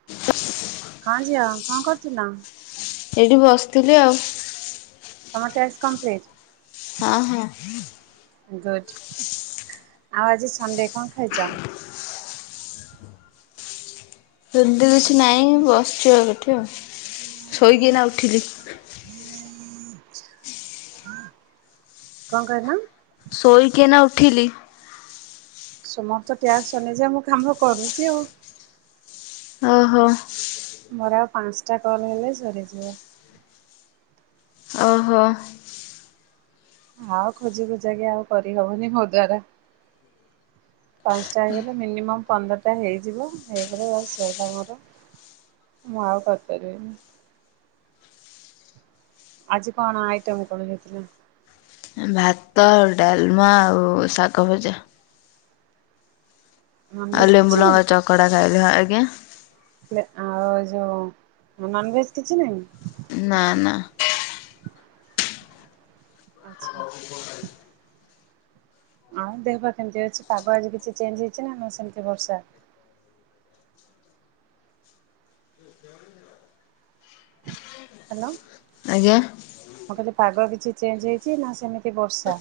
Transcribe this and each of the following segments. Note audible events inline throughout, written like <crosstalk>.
<inaudible> ହଁ ଝିଅ କଣ କରୁଥିଲ? ଏଇଠି ବସିଥିଲି ଆଉ ତମ ଟାକ୍ସ୍ କମ୍ପ୍ଲିଟ୍? ହଁ ହଁ। ଗୁଡ଼ ଆଉ ଆଜି ସଣ୍ଡେ କଣ ଖାଇଛ? ସେମିତି କିଛି ନାହିଁ ବସିଛୁ ଆଉ ଏଠି ଆଉ ଶୋଇକି ଏଇନା ଉଠିଲି କଣ କହିଲ? ଶୋଇକି ଏଇନା ଉଠିଲି। ସୁମ ର ତ ଟାକ୍ସ୍ ସରୁନି ଯେ ମୁଁ କାମ କରୁଛି ଆଉ ଓହୋ। ମୋର ଆଉ ପାଞ୍ଚଟା କଲ୍ ହେଲେ ସରିଯିବ। ଓହୋ। ଆଉ ଖୋଜି ଖୋଜା କି ଆଉ କରିହବନି ମୋ ଦ୍ୱାରା ପାଞ୍ଚଟା ହେଇଗଲେ ମିନିମମ୍ ପନ୍ଦରଟା ହେଇଯିବ ହେଇଗଲେ ବାସ୍ ସଇଲା ମୋର ମୁଁ ଆଉ କରିପାରିବିନି। ଆଜି କଣ ଆଇଟମ କଣ ହେଇଥିଲା? ଭାତ ଡାଲମା ଆଉ ଶାଗ ଭଜା ଆଉ ନନଭେଜ କିଛି ଲେମ୍ବୁ ଲଙ୍କା ନାହିଁ? ଚକଡା ଖାଇଲେ ଆଜ୍ଞା ଆଉ ଯୋଉ ନନ୍ ଭେଜ କିଛି ନାହିଁ? ନା ନା। ଆଚ୍ଛା। ଆଉ ଦେହ ପା କେମିତି ଅଛି ପାଗ ଆଜି କିଛି ଚେଞ୍ଜ୍ ହେଇଛି ନା ସେମିତି ବର୍ଷା? ହାଲୋ। ଆଜ୍ଞା। ମୁଁ କହିଲି ପାଗ କିଛି ଚେଞ୍ଜ ହେଇଛି ନା ସେମିତି ବର୍ଷା।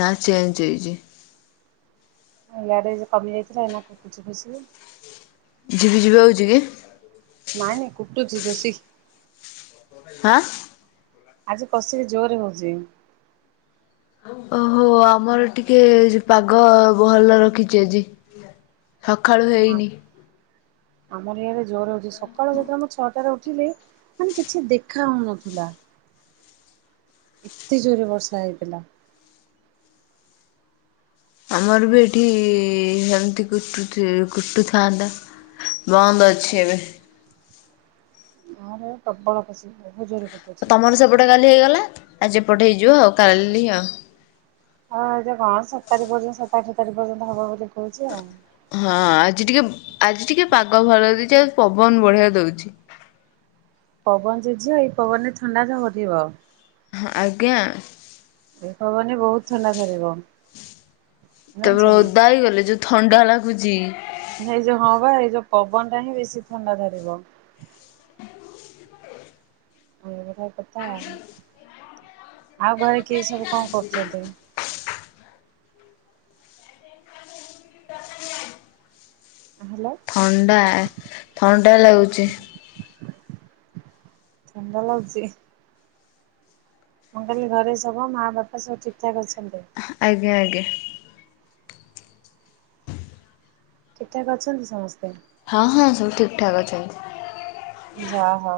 ନା ଚେଞ୍ଜ ହେଇଛି। ଇଆଡ଼େ କମିଯାଇଥିଲା ଏଇନା କୁଟୁଚି କସିକି। ଝିପି ଝିପି ହଉଛି କି? ନାଇଁ ନାଇଁ କୁଟୁଛିି ବେସି ହାଁ? ଆଜି କଷିକି ଜୋରରେ ହଉଛି। ଓହୋ ଆମର ଟିକେ ପାଗ ଭଲ ରଖିଛି ଆଜି। ସକାଳୁ ନା ହେଇନି। ଆମର ଇଆରେ ଜୋର ହଉଛି ସକାଳ ଯେତେବେଳେ ମୁଁ ଛଅଟାରେ ଉଠିଲି ମାନେ କିଛି ଦେଖା ହଉନଥିଲା। ଏତେ ଜୋରେ ବର୍ଷା ହେଇଥିଲା। ଆମର ବି ଏଠି ସେମିତି କୁ କୁଟୁଥାନ୍ତା। ବନ୍ଦ ଅଛି ଏବେ। ଗାଁରେ ପ୍ରବଳ ପଷି ବହୁତ ଜୋର କ ତୁମର ସେପଟେ କାଲି ହେଇଗଲା ଆଜି ଏପଟେ ହେଇଯିବ ଆଉ କାଲି ଆଉ। ହଁ ଏଟ କଣ ସାତ ତାରିଖ ପର୍ଯ୍ୟନ୍ତ ସାତ ଆଠ ତାରିଖ ପର୍ଯ୍ୟନ୍ତ ହବ ବୋଲି କହୁଛି ଆଉ। ହଁ ଆଜି ଟିକେ ଆଜି ଟିକେ ପାଗ ଭଲ ଦେଇଛି ଆଉ ପବନ ବଢିଆ ଦଉଛି। ପବନ ଜେ ଝିଅ ଏଇ ପବନରେ ଥଣ୍ଡାରେ ହରିବ। ହଁ ଆଜ୍ଞା। ଏ ହବନି ବହୁତ ଥଣ୍ଡା ଧରିବ। ତାପରେ ଜାଣିଛ ନା। ଓଦା ହେଇ ଗଲି ଯୋଉ ଥଣ୍ଡା ଲାଗୁଛି। ଏଇ ଯୋଉ ହଁ ବା ଏଇ ଯୋଉ ପବନ ଟା ହିଁ ବେଶୀ ଥଣ୍ଡା ଧରିବ। ଏଇଗଟା କଥା ଆଉ ଘରେ କିଏ ସବୁ କଣ କରୁଛନ୍ତି? ହ୍ୟାଲୋ। ଥଣ୍ଡା ଥଣ୍ଡା ଲାଗୁଛି। ଥଣ୍ଡା ଲାଗଛି? ଅ କାଲି ଘରେ ସବୁ ମାଆ ବାପା ସବୁ ଠିକ୍ଠାକ୍ ଅଛନ୍ତି। ଆଜ୍ଞା ଆଜ୍ଞା। କେତେକ ଅଛନ୍ତି ସମସ୍ତେ। ହଁ ହଁ ସବୁ ଠିକ୍ ଠାକ୍ ଅଛନ୍ତି। ଯା ହଉ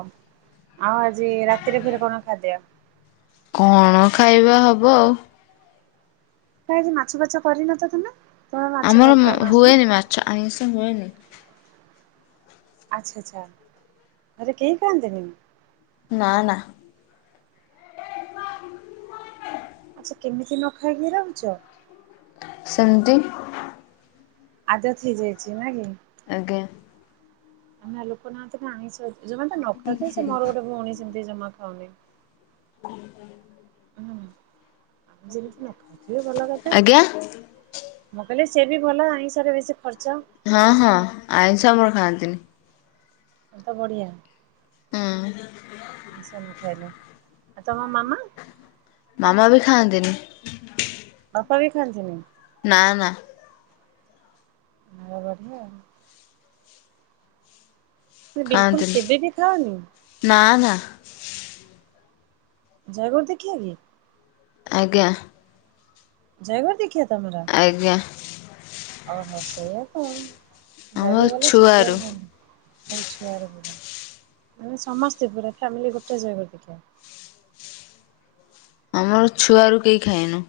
ଆଉ ଆଜି ରାତିରେ ଫେର କଣ ଖାଦ୍ୟ? କଣ ଖାଇବା ହେବ ଆଉ। କାଇି ମାଛ ବାଛ କରିନ ତ ତମେ? ତମେ ମାଛ ଭଲ ଆମର ପାଉନା କଣ? ହୁଏନି ମାଛ ଆଇିଷ ହୁଏନି। ଆଚ୍ଛା ଆଚ୍ଛା ଘରେ କେହି ଖନ୍ତିନି। ନା ନା। ଆଚ୍ଛା କେମିତି ନ ଖାଇକି ରହୁଛ? ସେମତି। ଆଦତ ହେଇଯାଇଛି ନା କି? ଆଜ୍ଞା। ଆମେ ଲୋକ ନା ତ ଆଣି ଜମା ତ ନ ଖାଉଥେ ସେ ମୋର ଗୋଟେ ଭଉଣୀ ସେମିତି ଜମା ଖାଉନି। <inaudible> ଆମେ ଯେମିତି ନ ଖାଉଥିବେ ଭଲ କଥା। ଆଜ୍ଞା ମୁଁ କହିଲି ସେ ବି ଭଲ ଆଇିଂଷରେ ବେଶୀ ଖର୍ଚ୍ଚ। ହଁ ହଁ ଆଇଁଷ ଆମର ଖାଆନ୍ତିନି। ଏ ତ ବଢିଆ। ହଁ। ସ ନ ଖାଇଲେ। ଆଉ ତମ ମାମା? ମାମା ବି ଖାନ୍ତିନି। ବାପା ବି ଖାନ୍ତି ନି। ନା ନା। ଆ ବଢିଆ। ବିଲକୁଲୁ ଖାଆନ୍ତିନି କେବେ ବି ଖାଅନି? ନା ନା। ଜାୟଗୁରୁ ଫିକ୍ଷୀଆ କି? ଆଜ୍ଞା। ଜୟଗୁଋ ଦିଖିଆ ତମର? ଆଜ୍ଞା। ଓହୋ ସେଇଆ ତ ଆମ ଜୟଗୁରୁ ଶିଖିବାଲା ଶୁକ୍ରର ଛୁଆରୁ ବାରେ ଖା ନ୍ତିନି। ଛୁଆବେଳୁ ଦିନୁ ମୁ କହିଲି ମାନେ ସମସ୍ତେ ପୁରା ଫାମିଲି ଗୋଟେ ଜୟ ଗୁରୁ ଦୀକ୍ଷା। ଆମର ଛୁଆରୁ କେହି ଖାଇଏନୁ।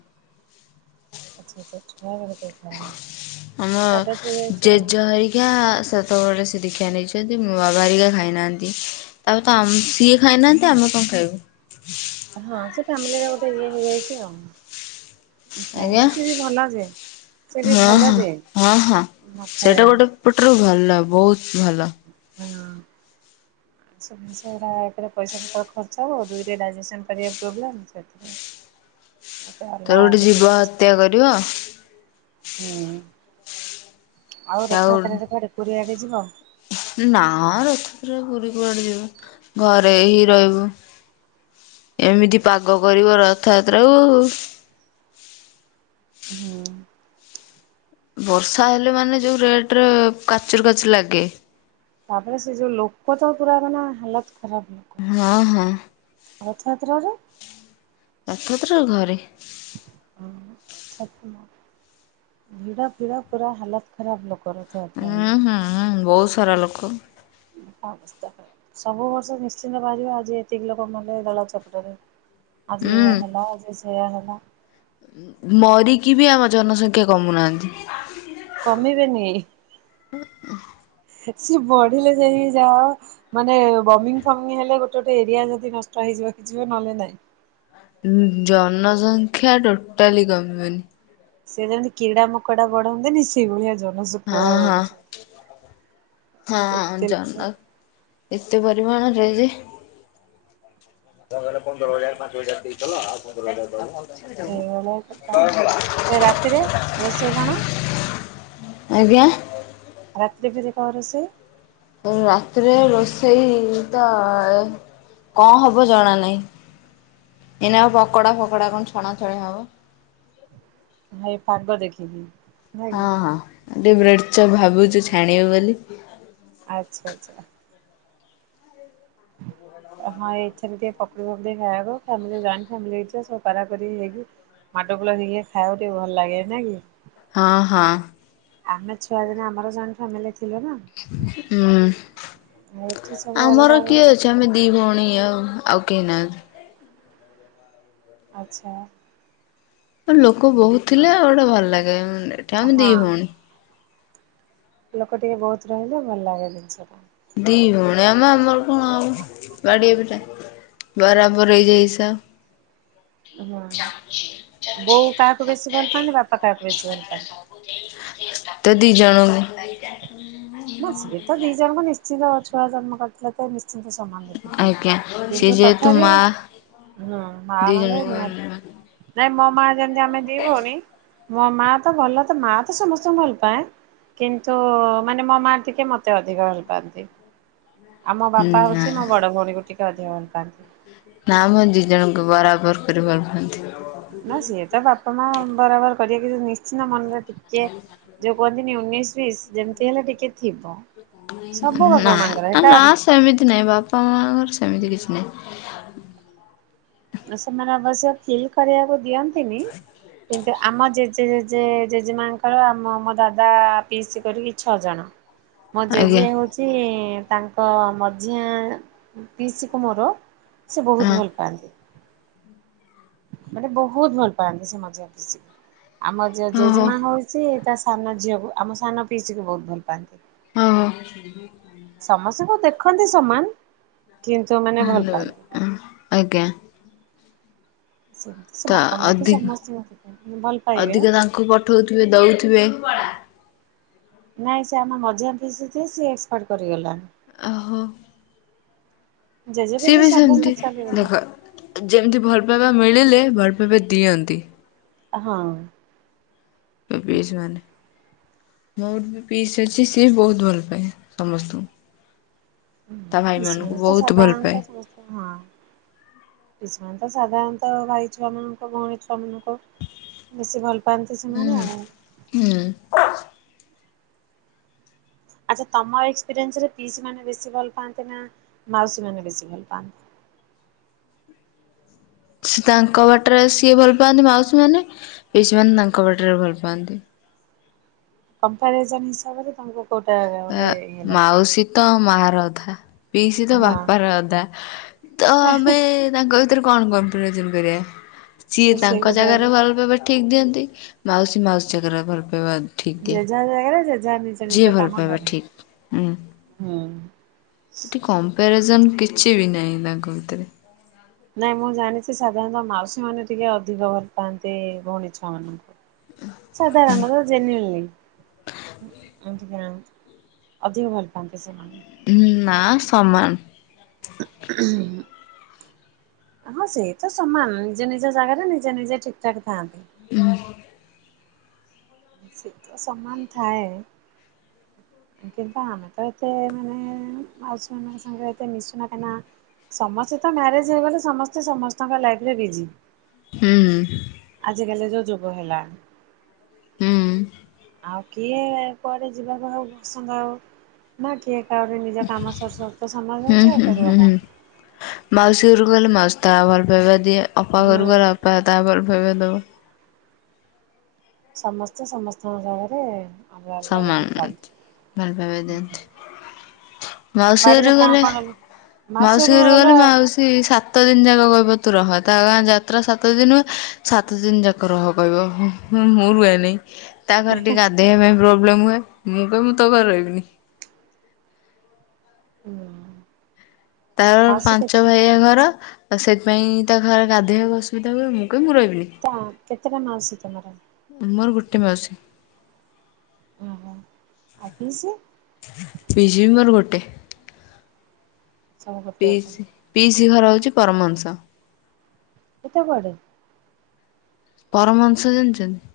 ଆଚଛା ଆଚଛା ଛୁଆ ବେଳେ କେବେ ଖାଇାନ। ଆମ ଜେଜ ହେରିକା ସ ଶେତ ବେଳେ ଦିଖିଆ ନେଇଛନ୍ତି ମୋ ବାବାହେରିକା ଖାଇନାହାନ୍ତି। ତାପରେ ତ ସିଏ ଖାଇନାହାନ୍ତି ଆମେ କଣ ଖାଇବୁ। ହଁ ସେ ଫ୍ୟାମିଲି ରେ ଗୋଟେ ଇଏ ହେଇଯାଇଛି ଆଉ। ଖିଆ ଆଜ୍ଞା ହଉନି ସିଏ ବି ଭଲ ଯେ ସି ବି ହଁ ଭଲ ଯେ ନ ଖାଇବା। ଏପଟରୁ ଭଲ ବହୁତ ଭଲ। ହଁ। ସବୁ ଜିନିଷଗୁରା ଏକରେ ପଇସା ପତ୍ର ଖର୍ଚ୍ଚ ହେବ ଆଉ ଦୁଇରେ ଡାଇଜେସନ୍ କରିବାକୁ ପ୍ରୋବ୍ଲେମ୍ ସେଥିାଇଁ। <inaudible> ତାର ଗୋଟେ ଯିବ ହତ୍ୟା କରିବ ହୁଁ ଆଉ ଆଉ ରଥଯାତ୍ରାରେ କୁଆଡେ ପୁରୀଆଡେ ଯିବ? ନା ଆ ରଥରେ ଯାତ୍ରାରେ ପୁରୀ କୁଆଡେ ଯିବୁ ଘରେ ଏହି ରହିବୁ। ଏମିତି ପାଗ କରିବ ରଥଯାତ୍ରାକୁ-ଉ ହୁଁ। ବର୍ଷା ହେଲେ ମାନେ ଯୋଉ ରେଟରେ କାଚୁର କାଚୁର ଲାଗେ ତାପରେ ସେ ଯୋଉ ଲୋକ ତ ପୁରା ମାନେ ହାଲତ ଖରାପ ଲୋକ ହଁ ହଁ। ରଥଯାତ୍ରାରେ? ରଥଯାତ୍ରାରେ ଘରେ କାହୁନା ଆତ୍ମ। ଭିଡ଼ ଫିଡ଼ ପୁରା ହାଲତ ଖରାପ ଲୋକର। ହୁଁ ହୁଁ ହୁଁ ବହୁତ ସାରା ଲୋକ। ହଁ ବସିଥା ସବୁ ବର୍ଷ ନିଶ୍ଚିନ୍ତ ବାହାରିବ ଆଜି ଏତିକି ଲୋକ ମଲେ ଦଳା ଚକଟାରେ। ଆଜି ଉଁ ଏୟା ହେଲା ଆଜି ସେୟା ହେଲା। ମ ମରିକି ବି ଆମ ଜନସଂଖ୍ୟା କମୁନାହାନ୍ତି। କମିବେନି? ଓଃ <unintelligible> ସେ ସି ବଢିଲେ ଯାଇକି ଯାଅ ମାନେ ବମିଂ ଫମିଂ ହେଲେ ଗୋଟେ ଗୋଟେ ଏରିଆ ଯଦି ନଷ୍ଟ ହେଇଯିବ କିଛିିବି ନହେଲେ ନାଇଁ। ଜନସଂଖ୍ୟା ଟୋଟାଲି କମିବନି। ସେଣେ କିଡ଼ା ମକଡା ବଢନ୍ତି ନି ଶେଇଭଳିଆ ହଁ ଜନସଂଖ୍ୟାଗୁରା ହଁ ବଢୁଚନ୍ତୀ ହଁ ଏତେ ଜନ ଲୋକ। ଏତେ ପରିମାଣରେ ଯେ ତ ମେପା କହିଲ ପନ୍ଦର ହଜାର ପାଞ୍ଚ ହଜାର ଦେଇଥିଲ ଆଉ ପନ୍ଦର ହଜାରେ ଦବ ଏ ରାତିରେ ରୋଷେଇ କଣ? ଆଜ୍ଞା। ରାତିରେ ଫେରେ କଣ ରୋଷେଇ? ରାତିରେ ରୋଷେଇ ତ-ଅ କଣ ହବ ଜଣା ନାହିଁ। ଏଇନା ଆଉ ପକୋଡା ଫକଡା କଣ ଛଣା ଛଣୀ ହବ। ଭାଇ ପାଗ ଦେଖିକି। ନାଇଁ କି ହଁ ହଁ। ଟିକେ ବ୍ରେଡ଼ଚପ ଭାବୁଛୁ ଛାଣିବୁ ବୋଲି। ଆଚ୍ଛା ଆଚ୍ଛା। <unintelligible> ହାଁ ଏ ସେମିତି ପକୁଡି ଫକୁଡି ଖାଇବାକୁ ଫାମିଲି ଯାନ୍ତି, ଫାମିଲ ହେଇ ଥିବ ସବୁ କରା କରି ହେଇକି ମାଡ଼ଗୋଳ ହେଇ ଖାଇବାକୁ ଟିକିଏ ଭଲ ଲାଗେ ନାଇ କି? ହଁ ହଁ। ଆମେ ଛୁଆ ଦିନ ଆମର ଜଏଣ୍ଟ ଫାମିଲି ଥିଲେ ନା, ହୁଁ ଏଠି ସବୁ ଅଲଗା ଅଲଗା ଏଠି ଆମେ ଦି ଭଉଣୀ ଆଉ। ଆଉ କେ ନାହାନ୍ତି। ଆଚ୍ଛା। ଲୋକ ବହୁତ ଥିଲେ ଆଉ ଗୋଟେ ଭଲ ଲାଗେ, ଏଠି ଆମେ ଦି ହଁ ଭଉଣି। ଲୋକ ଟିକେ ବହୁତ ରହିଲେ ଭଲ ଲାଗେ ଜିନିଷ ଟା। ଦି ଭଉଣୀ ଆମ ଆମର କଣ ଆଉ ବାଡ଼ିଆ ପିଟା ବରାବର ହେଇଯାଇସା ହଁ। ବୋଉ କାହାକୁ ବେଶୀ ଭଲ ପାଆନ୍ତି? ବାପା କାହାକୁ ବେଶୀ ଭଲ ପାଆନ୍ତି? ତ ଦି ଜଣକୁ। <unintelligible> ନା ସିଏ ତ ଦିଜଣକ ନିଶ୍ଚିନ୍ତ, ଛୁଆ ଜନ୍ମ କରି ଥିଲେ ତ ନିଶ୍ଚିତ ସମାନ ଦେଖୁଥିବେ। ଆଜ୍ଞା ସେ କିନ୍ତୁ ଯେହେତୁ ତଥାବି ମା ହୁଁ ମା ଦି ମାନେ ଜଣଙ୍କୁ ନିହାତି। ନାଇଁ ମୋ ମା ଯେମିତି ଆମେ ଦିଭଉଣି ମୋ ମାଆ ତ ଭଲ ତ, ମାଆ ତ ସମସ୍ତଙ୍କୁ ଭଲ ପାାଏ। କିନ୍ତୁ ମାନେ ମୋ ମା ଟିକେ ମତେ ଅଧିକ ହେଲପଆନ୍ତି। ଆଉ ମୋ ବାପା ନା ହଉଛି ମୋ ବଡ ଭଉଣୀକୁ ଟିକେ କେ, ଅଧିକ ଭଲ ପାଆନ୍ତି। ନା ମ ଆମ ଦିଇ ଜଣଙ୍କୁ ବରାବର କରି ଭଲପାଆନ୍ତି। ନା ସିଏ ତ ବାପା ମା ବରାବର କରିବେ କି ନିଶ୍ଚିନ୍ତ ମନରେ ଟିକେ ଯୋଉ କୁହନ୍ତିନି ଉଣେଇଶ ଵିଶ ଯେମତି ହେଲେ ଟିକେ ଥିବ। ସବୁ ନା ବାପା ମାଙ୍କର ଏଇଟା ନା ସେମିତି ନାହିଁ। ବାପା ମାଆଙ୍କର ସେମିତି କିଛି ନାହିଁ। ସେମାନେ ଅବଶ୍ୟ ଫିଲ୍ କରିବାକୁ ଦିଅନ୍ତିନି। କିନ୍ତୁ ଆମ ଜେଜେ, ଜେଜେ- ଜେଜେମାଙ୍କର ଆମ ଦାଦା ପିଇସି କରିକି ଛଅ ଜଣ ଁ <inaudible> ମୋ ଆଜ୍ଞା ଜେଜେ ହଉଛି ତାଙ୍କ ମଝିଆ ପିଇସି କୁ ମୋର ସେ ବୋହୁତ୍ ହଁ ଭଲ ପାଆନ୍ତି। ମାନେ ବୋହୁତ୍ ଭଲ ପାଆନ୍ତି। ସେ ମଝିଆଁ ପିଇସି, ଆମର ଯେ ହଁ ଜେଜେମା ହଉଛି ତା ସାନ ଝିଅକୁ, ଆମ ସାନ ପିଇସି କୁ ବହୁତ ଭଲ ପାଆନ୍ତି। ହଁ। ସମସ୍ତଙ୍କୁ ଦେଖନ୍ତି ସମାନ କିନ୍ତୁ ନା ଆଜ୍ଞା। ସେ ତ ସେ ବାପା ମା ତ ଅଧିକ ସମସ୍ତେ ଭଲ ପାଇବେ ଉଠଉଥିବେ, ଦଉଥିବେ ନାଇଁ ସେ ଆମ ମଝିଆଁ ପିଇସି ଯିଏ ସିଏ ଏକ୍ସପାର୍ଟ କରିଗଲା। ଓହୋ। ଜେଜେ ସିଏ ଫେଜେ ବି ସବୁ ସେମତି। ଚାଲିଗଲେଣି ଦେଖ ଯେମିତି ଭଲ ପାଇବା ମିଳିଲେ ଭଲ ପାଇବା ଦିଅନ୍ତି। ହଁ। ଏ ପିସିମାନେ। ମୋର ବି ପିସି ଅଛି, ସିଏ ବହୁତ ଭଲ ପାଏ ସମସ୍ତଙ୍କୁ। ତା ଭାଇ ପିଇସି ମାନଙ୍କୁ ମାନେ ତ ବହୁତ ଭଲ ପାଏ। ସାଧାରଣତଃ ହଁ। କିଷମାନେ ତ ସାଧାରଣତଃ ଭାଇ ଛୁଆ ମାନଙ୍କ ଭଉଣୀ ଛୁଆ ମାନଙ୍କ। ବେଶୀ ଭଲ ପାଆନ୍ତି ସେମାନେ ହୁଁ ଆଉ। ହୁଁ। ଆଚ୍ଛା ତମ ଏକ୍ସପିରିଏନ୍ସ ରେ ପିଇସି ମାନେ ବେଶୀ ଭଲ ପାଆନ୍ତେ ନା ମାଉସୀ ମାନେ ବେଶୀ ଭଲ ପାଆନ୍ତି? ସେ ତାଙ୍କ ବାଟରେ ସିଏ ଭଲ ପାଆନ୍ତି ମାଉସୀ ମାନେ ପିଇସି ମାନେ ତାଙ୍କ ବାଟରେ ଭଲ ପାଆନ୍ତି। କମ୍ପାରିଜନ ହିସାବରେ ତାଙ୍କୁ କୋଟା। ଏ ମାଉସୀ ତ ମା ର ଅଧା। ପିଇସି ତ ବାପାର ହଁ ଅଧା ତ ଆମେ ତାଙ୍କ ଭି ରୁ କଣ କମ୍ପାରିଯନ୍ କରିବା ସିଏ ସେଇ ତାଙ୍କ କଥା ଜାଗାରେ ଭଲପାଇବା ଠିକ ଦିଅନ୍ତି। ମାଉସୀ ମାଉସୀ ଜାଗାରେ ଭଲ ପାଇବା ଠିକ ଦିଏ ଜେଝା ଜାଗାରେ ଜେଝା ମିସ ଯିଏ ଭଲ ପାଇବା ଠିକ୍ ଉଁ। ହୁଁ। ଏଠି କମ୍ପାରିଜନ୍ କିଛି ବି ନାହିଁ ତାଙ୍କ ଭିତରେ। ନାଇଁ ମୁଁ ଜାଣିଛି ସାଧାରଣତଃ ମାଉସୀ ମାନେ ଟିକେ ଅଧିକ ଭଲ ପାଆନ୍ତି ଭଉଣୀ ଛୁଆ ମାନଙ୍କୁ। ସାଧାରଣତ ଜନିଲ। <unintelligible> ଅଧିକ ଭଲ ପାନ୍ତି ସେମାନେଙ୍କୁ। ହୁଁ ନା ସମାନ। ଉଁ ହୁଁ। ହଁ ସେଇ ତ ସମାନ ନିଜ ନିଜ ଜାଗାରେ ନିଜେ ନିଜେ ଠିକ ଠାକ୍ ଥାଆନ୍ତି। ହୁଁ। ସେତ ସମାନ ଥାଏ। କିନ୍ତୁ ଆମେ ତ ଏତେ ମାନେ ମାଉସୀ ମାନଙ୍କ ସାଙ୍ଗରେ ଏତେ ମିଶୁନା କାନା ସମସ୍ତେ ତ ମ୍ୟାରେଜ ହେଇଗଲେ ସମସ୍ତେ ସମସ୍ତଙ୍କ ଲାଇଫରେ ବିଜି। ହୁଁ ହୁଁ। ଆଜିକାଲି ଯୋଉ ଯୁଗ ହେଲା। ହୁଁ। ଆଉ କିଏ କୁଆଡ଼େ ଯିବାକୁ ଆଉ ପସନ୍ଦ ଆଉ ନା କିଏ ତାପରେ ନିଜ କାମ ସରୁ ସରୁ ତ ସମୟ ହେଇଯାଉଛି ଆଉ ହୁଁ କରିବ ହୁଁ ହୁଁ। କଣ? ମାଉସୀ ଘରକୁ ଗଲେ ମାଉସୀ ତା ଭଲ ପାଇବା ଦିଏ, ଅପା ହୁଁ ଘରକୁ ଗଲେ ଅ ପା ତା ଭଲପାଇବା ଦବ। ସମସ୍ତେ ସମସ୍ତଙ୍କ ଜାଗରେ ଅଲଗା ଅଲଗା ସମାନ ହେଇକି ଭଲ ପାଇବା ଥାଆନ୍ତି। ଉଁ ହୁଁ। ଦିଅନ୍ତି। ମାଉସୀ ଘରକୁ କଣ ଗଲେ କଣ ମାଉସୀ ଘରକୁ ଗଲେ ମାଉସୀ ସାତ ସାତ ଦିନ ଯାକ କହିବ ତୁ ରହ ତା ଗାଁ ଯାତ୍ରା ସାତଦିନ ସାତଦିନ ଯାକ ରହ କହିବ। ହଁ ମୁଁ ରୁହେ ନି ତା ଘରେ ଟିକେ ଗାଧେଇବା ପାଇଁ ପ୍ରୋବ୍ଲେମ୍ ହୁଏ ମୁଁ କହିମି ମୁଁ ତୋ ଘରେ ରହିବିନି। ହୁଁ। ତାର ମାଉସୀ ପାଞ୍ଚ କେତେ ଭାଇଆ ଘର ତ ସେଥିପାଇଁ ତା ଘରେ ଗାଧେଇବାକୁ ଅସୁବିଧା ହୁଏ ମୁଁ କହି ମୁଁ ରହିବିନି। ତ କେତେଟା ମାଉସି ତମର? ମୋର ଗୋଟେ ମାଉସୀ। ଓହୋ ଆଉ ପିସି? ପିସି ବି ମୋର ଗୋଟେ ସବୁ ଗୋଟେ ଗୋଟେ ପିସି। ପିଇସି ଘର ହଉଛି ପରମାଂସ। ସେଟା କୁଆଡେ? ପରମଂସ ଜାଣିଛନ୍ତି?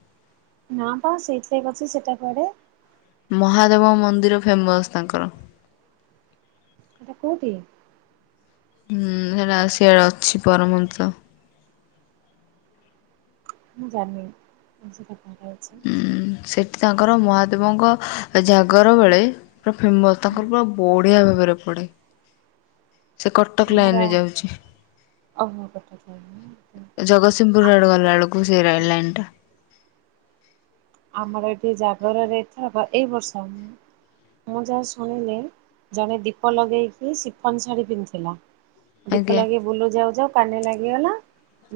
ନା ପା ସେଇଥିଲାଇ କଛି ସେଇଟା କୁଆଡେ? ମହାଦେବ ମନ୍ଦିର ଫେମସ ତାଙ୍କର। ସେଟା କୋଉଠି? ହୁଁ ସେଇଟା ସିଆଡ଼େ ଅଛି ପରମଞ୍ଚ। ମୁଁ ଜାନି ଆଜି ପ୍ରଥମ ଥର ଶୁଣିଲି। ଉ ସେଠି ତାଙ୍କର ମହାଦେବଙ୍କ ଜାଗର ବେଳେ ପୁରା ଫେମସ୍ ତାଙ୍କର ପୁରା ବଢ଼ିଆ ଭାବରେ ପଡ଼େ। ସେ କଟକ ଲାଇନ୍ ରେ ଯାଉଛି। ଓ ହୋ କଟକ <unintelligible> ଆଉ କୁ ସେ ରେଲ୍ ଲାଇନଟା ଆମର ଏଠି ଜାଗରରେ ଏଠି ହବ, ଏଇ ବର୍ଷ ମୁଁ ଯାହା ଶୁଣିଲି ଜଣେ ଦୀପ ଲଗେଇକି, ସିଫନ ଶାଢ଼ୀ ପିନ୍ଧିଥିଲା। ଦୀପ ଆଜ୍ଞା ଲଗେଇ ବୁଲି ଯାଉ ଯାଉ କାନି ନାଗିଗଲା,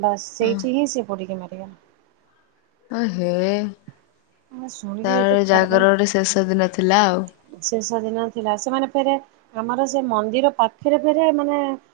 ବାସ୍ ସେଇଠି ହିଁ ସେ ପୋଡ଼ିକି ମରିଗଲା। ଏ ହେ ଶୁଣିକି ଏତେ ତାର ଖରାପ ମାନେ ଜାଗର ଗୋଟେ ଶେଷ ଦିନ ଥିଲା ଆଉ। ଶେଷ ଦିନ ଥିଲା, ସେମାନେ ଫେରେ ଆମର ସେ ମନ୍ଦିର ପାଖରେ ଫେରେ ମାନେ